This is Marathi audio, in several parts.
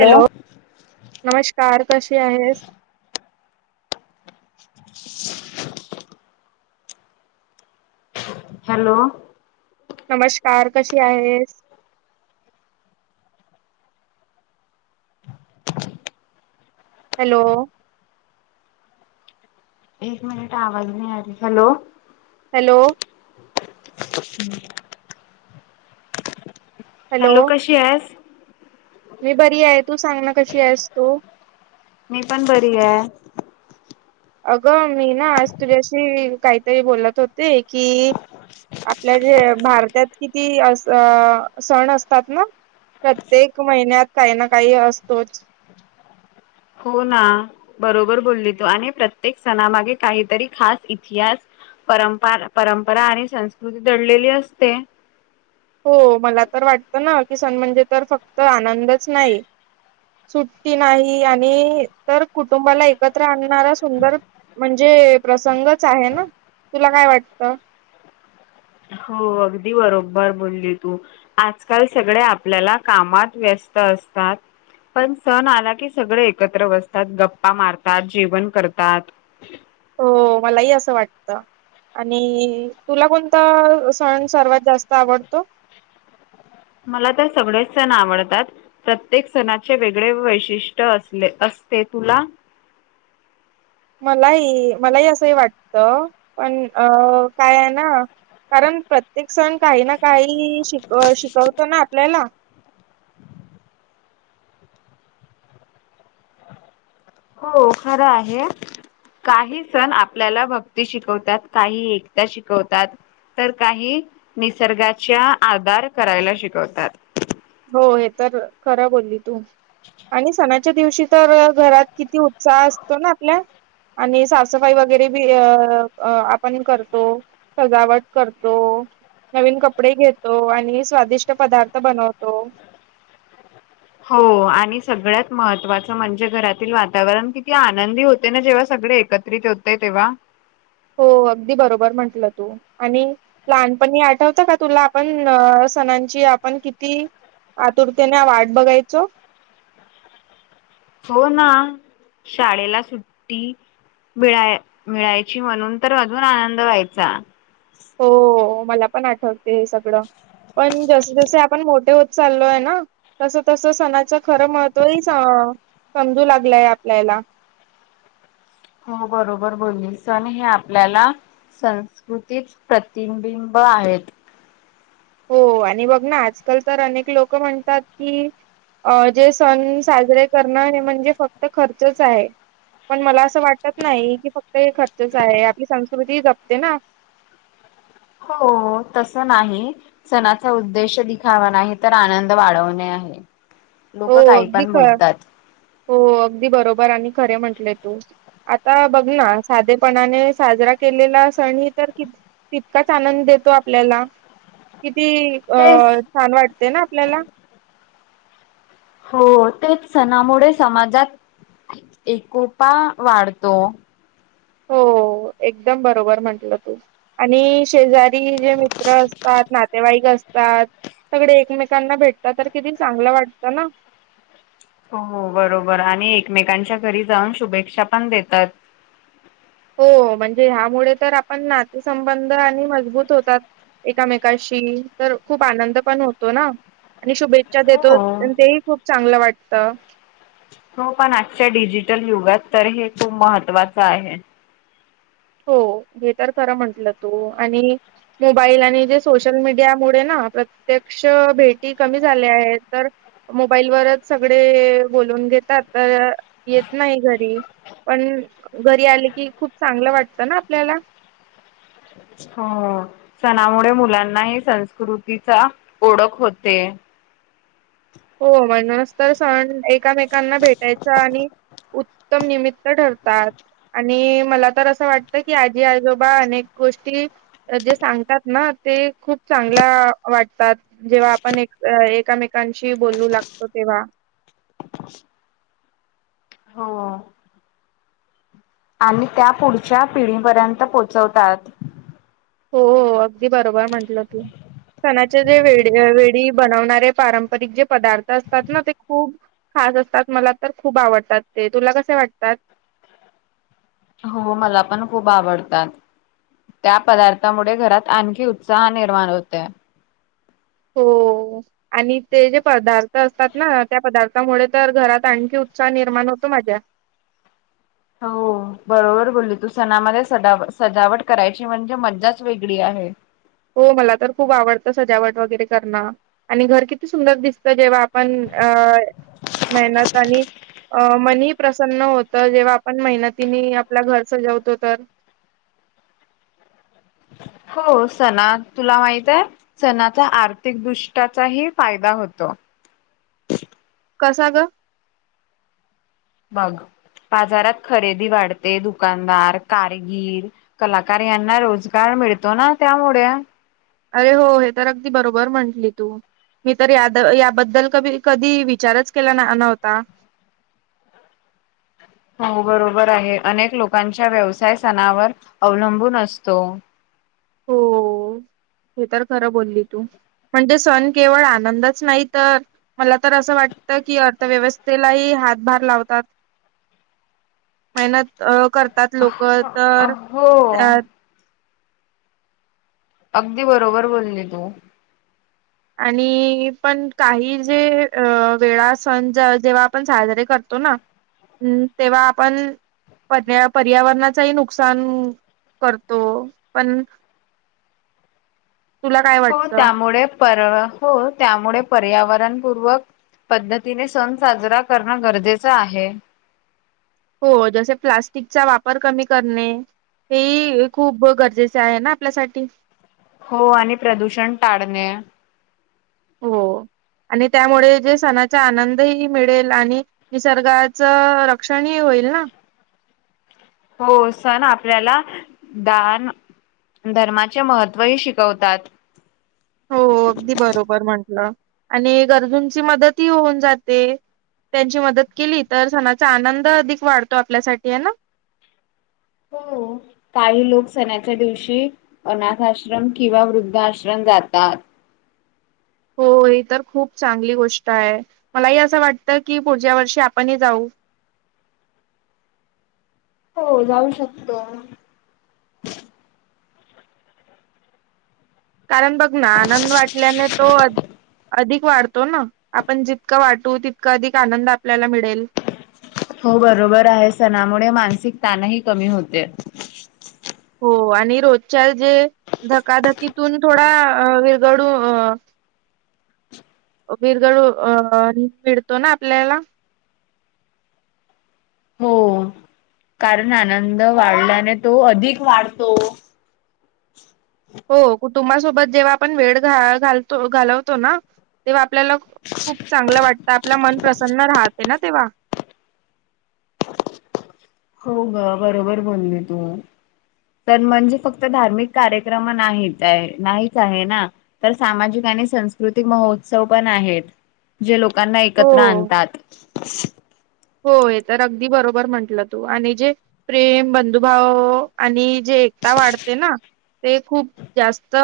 हॅलो नमस्कार कसे आहेस. [inaudible] हॅलो! नमस्कार कशी आहेस. हॅलो! एक मिनिट आवाज नाही हॅलो. हॅलो! हॅलो कशीयास. मी बरी आहे तू सांग ना कशी आहेस तो. मी पण बरी आहे अगं मी ना आज तुझ्याशी काहीतरी बोलत होते की आपल्या जे भारतात किती अस सण असतात ना प्रत्येक महिन्यात काही ना काही असतोच हो ना बरोबर बोलली तू आणि प्रत्येक सणामागे काहीतरी खास इतिहास परंप परंपरा आणि संस्कृती दडलेली असते हो मला तर वाटतं ना सण म्हणजे तर फक्त आनंदच नाही सुटी नाही आणि तर कुटुंबाला एकत्र आणणारा सुंदर म्हणजे प्रसंगच आहे ना तुला काय वाटत हो अगदी बरोबर बोलली तू आजकाल सगळे आपल्याला कामात व्यस्त असतात पण सण आला की सगळे एकत्र बसतात गप्पा मारतात जेवण करतात हो मलाही असं वाटत आणि तुला कोणता सण सर्वात जास्त आवडतो मला तर सगळे सण आवडतात प्रत्येक सणाचे वेगळे वैशिष्ट्य अस ते तुला [inaudible] मलाही मलाही असंही वाटतं पण अ काय आहे ना कारण प्रत्येक सण काही ना काही शिक शिकवतो ना आपल्याला हो खरं आहे काही सण आपल्याला भक्ती शिकवतात काही एकता शिकवतात तर काही निसर्गाच्या आधार करायला शिकवतात हो हे तर खरा बोलली तू आणि सणा आच्या दिवशी तर घरात किती उत्साह असतो ना आपल्या आणि साफसफाई वगैरे बी अ आपण करतो सजावट करतो नवीन कपडे घेतो आणि स्वादिष्ट पदार्थ बनवतो हो आणि सगळ्यात महत्त्वाचं म्हणजे घरातील वातावरण किती आनंदी होते ना जेव्हा स सगळे एकत्रित होतय तेव्हा हो अगदी बरोबर म्हंटलं तू आणि ललहान पण आठवत का तुला आपण सणांची आपण किती आतुरतेने वाट बघायचो हो ना शाळेला सुट्टी मिळाय मिळायची म्हणून तर अजून आनंद व्हायचा हो मला पण आठवते हे सगळं पण जसे जसे आपण मोठे हो चाललो आहे ना तस तस सणाच खरं महत्त्व ह समजू लागलाय आपल्याला हो बरोबर बोलली सण हे आपल्याला संस्कृतीत प्रतिबिब आहेत हो आणि बघ ना आजकाल तर अनेक लोक म्हणतात कि अ जे सण साजरे करणं हे म्हणजे फक्त खर्चच आहे पण मला असं वाटत नाही की फक्त हे खर्चच आहे आपली संस्कृती जपते ना [inaudible] हो तस नाही सणाचा उद्देश दिखावा नाही तर आनंद वाढवणे आहे हो लोक काही अगदी पण ख बोलतात हो अगदी बरोबर आणि खरे म्हटले तू आता बघ ना साधेपणाने साजरा केलेला सण ह तर कि तितकाच आनंद देतो आपल्याला ती अ तेच छान वाटते ना आपल्याला हो तेच सणामुळे समाजात एकोपा वाढतो हो एकदम बरोबर म्हंटलं तू आणि शेजारी जे मित्र असतात वाईक असतात सगळे एकमेकांना भेटतात तर किती चांगलं वाटतं ना हो बरोबर आणि एकमेकांच्या घरी जाऊन शुभेच्छा पण देतात हो म्हणजे ह्यामुळे तर आपण नातेसंबंध आणि मजबूत होतात एकामेकाशी तर खूप आनंद पण होतो ना आणि शुभेच्छा हो. देतो तेही खूप चांगलं वाटत हो पण आजच्या डिजिटल युगात तर हे खूप महत्त्वाच आहे हो हे तर खर म्हंटल त आणि मोबाईल आणि जे सोशल मीडिया मु ना प्रत्येक क्ष भेटी कमी झाल्या आहेत तर मोबाईल वच सगळे बून घेतात येत नाही घरी पण घरी आले की खूप चांगलं वाट ना आपल्याला हो सणामुळे मुलांनाही संस्कृतीचा ओळख होते हो म्हणूनच तर सण एकामेकांना भेटायचा आणि उत्तम निमित्त ठरतात आणि मला तर असं वाटतं की आजी आजोबा अनेक गोष्टी जे सांगतात ना ते खूप चांगल्या वाटतात जेव्हा आपण एक एकमेकां बोलू लागत तेव्हा हो आणि त्या पुढच्या पिढीपर्यंत पोहोचवतात हो अगदी बरोबर म्हंटलं तू सणाचे जे वे वेळी बनवणारे पारंपरिक जे पदार्थ असतात ना ते खूप ख असत मला तर खूप आवडात तुला कसे वातात हो मला पण खूप आवडतात त्या पदार्थामुळे घरात आणखी उत्साह निर्माण होत हो आणि ते जे पदार्थ असतात ना त्या पदार्थामुळे तर घरात आणखी उत्साह निर्माण होत मजा हो बरोबर बोलली तू सणामध्ये सजाव सजावट करायची म्हणजे मज्जाच वेगळी आहे हो मला तर खूप आवडतं सजावट वगैरे करणं आणि घर किती सुंदर दिसतं जेव्हा आपण अ मेहनत आणि अ मनी प्रसन्न होत जेव्हा आपण मेहनतीनी आपलं घर सजवतो तर [unintelligible] हो सणा तुला माहित आहे सणाचा आर्थिक दृष्ट्याचाही फायदा होतो कसा ग बग बाजारात खरेदी वाढते दुकानदार कारगिर कलाकार यांना रोजगार मिळतो ना त्यामुळे अरे हो हे तर अगदी बरोबर म्हटली तू मी तर या याबद्दल क कधी विचारच केला नव्हता [unintelligible] हो बरोबर आहे अनेक लोकांच्या व्यवसाय सणावर अवलंबून असतो हो, हे तर खरं बोलली तू म्हणजे सण केवळ आनंदच नाही, तर, मला तर असं वाटत की अर्थव्यवस्थेलाही हातभार लावतात, मेनहत करतात, लोकं तर हो त्या अगदी बरोबर बोलली तू आणि पण काही जे अ वेळा सण जेव्हा आपण साजरे करतो करतो ना, तेव्हा आपण पर्या पर्यावरणाचाही नुकसान करतो, पण तुला काय हो वाटतं? त्यामुळे पर हो, त्यामुळे पर्यावरणपूर्वक पद्धतीने, सण साजरा करणं गरजेचं आहे. हो, जसे प्लास्टिकचा वापर कमी करणे. हे खूप गरजेचे आहे ना, आपल्यासाठी हो आणि प्रदूषण टाळणे. हो. आणि त्यामुळे जे सणाचा आनंदही मिळेल आणि निसर्गाच रक्षणही- होईल ना? हो, सण आपल्याला दान धर्माचे महत्त्व ही शिकवतात. हो, अगदी बरोबर म्हटलं आणि एक अर्जुनची मदतही होऊन जाते. त्यांची मदत केली, तर सणाचा आनंद अधिक वाढतो आपल्यासाठी आहे ना? हो काही लोक सणाच्या दिवशी अनाथ आश्रम किंवा वृद्धा आश्रम जातात. हो, हे तर खूप चांगली गोष्ट आहे, मलाही असं वाटतं, की पुढच्या वर्षी आपणही जाऊ. [unintelligible] हो, जाऊ शकतो. कारण, बघ ना, आनंद वाटल्याने तो अधिक ख वाढतो ना, आपण जितकं वाटू तितका अधिक आनंद आपल्याला मिळेल. हो बरोबर आहे सणामुळे मानसिक ताणही कमी होते. हो आणि रोजच्या जे धकाधकीतून थोडा विरगडू अ बीरगडू अं मिळतो ना, आपल्याला हो, कारण आनंद वाढल्याने तो अधिक वाढतो. हो कुटुंबासोबत जेव्हा आपण वेळ घ घालतो घालवतो ना तेव्हा आपल्याला खूप चांगलं वाटतं, आपला मन प्रसन्न राहते ना. तेवा हो, गं, बरोबर बोलली तू तर म्हणजे फक्त धार्मिक कार्यक्रम नाहीत आहे, नाहीच आहे ना, तर सामाजिक नाय, संस्कृतीक महोचव्ह पण आहेत, जे लोक लोकांना हो एकत्र आणतात. हो, हे तर अगदी बरोबर म्हंटलं तू आणि जे प्रेम बंधुभाव आणि जे एकता वाढते ना, ते खूप जास्त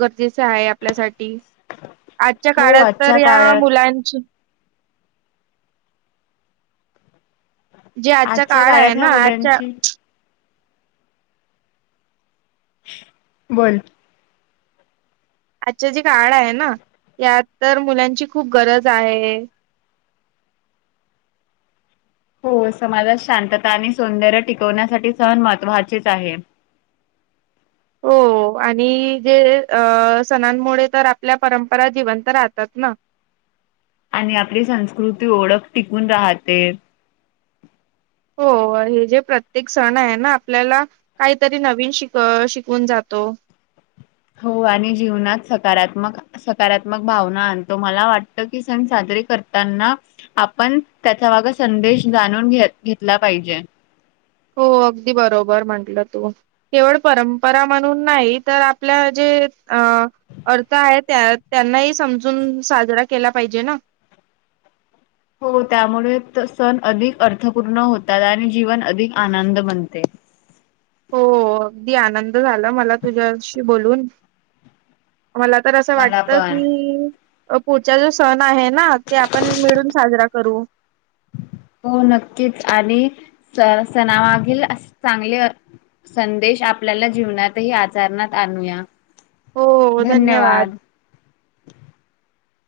गरजेचे आहे आपल्यासाठी ठी, आजच्या हो काळात आजच्या तर या काळात मुलांची जे आजचा आजच्या काळ आहे काळात ह्या ना, आजच्या मुलांची बोल आजच्या जे काळ आहे ना, यात तर मुलांची खूप गरज आहे. हो समाजात शांतता आणि सौंदर्य टिकवण्यासाठी सण महत्त्वाचेच आहे. हो. हो आणि जे अ सणांमुळे तर आपल्या परंपरा जिवंत राहतात ना? [unintelligible] आणि आपली संस्कृती ओळख टिकून राहते. हो. हे जे प्रत्येक सण आहे ना आपल्याला काहीतरी नवीन शिक शिकून जातो. [unintelligible] हो आणि जीवनात सकारात्मक सकारात्मक भावना आणतो मला वाटत की सण साध आपण त्याचा माग संदेश जाणून घ घेतला पाहिजे. हो अगदी बरोबर म्हंटलं तू केवळ परंपरा म्हणून नाही तर आपल्या जे अ अर्थ आहे त्यांनाही समजून साजरा केला पाहिजे ना. [unintelligible] हो त्यामुळे सण अधिक अर्थपूर्ण होतात आणि जीवन अधिक आनंद बनते [unintelligible] अगदी आनंद झाला मला तुझ्याशी बोलून मला तर असं मला वाटत पण की पुढचा जो सण आहे ना ते आपण मिळून साजरा करू हो नक्कीच आणि स सणामागील अस चांगले संदेश आपल्याला जीवनातही आचरणात आणूया हो धन्यवाद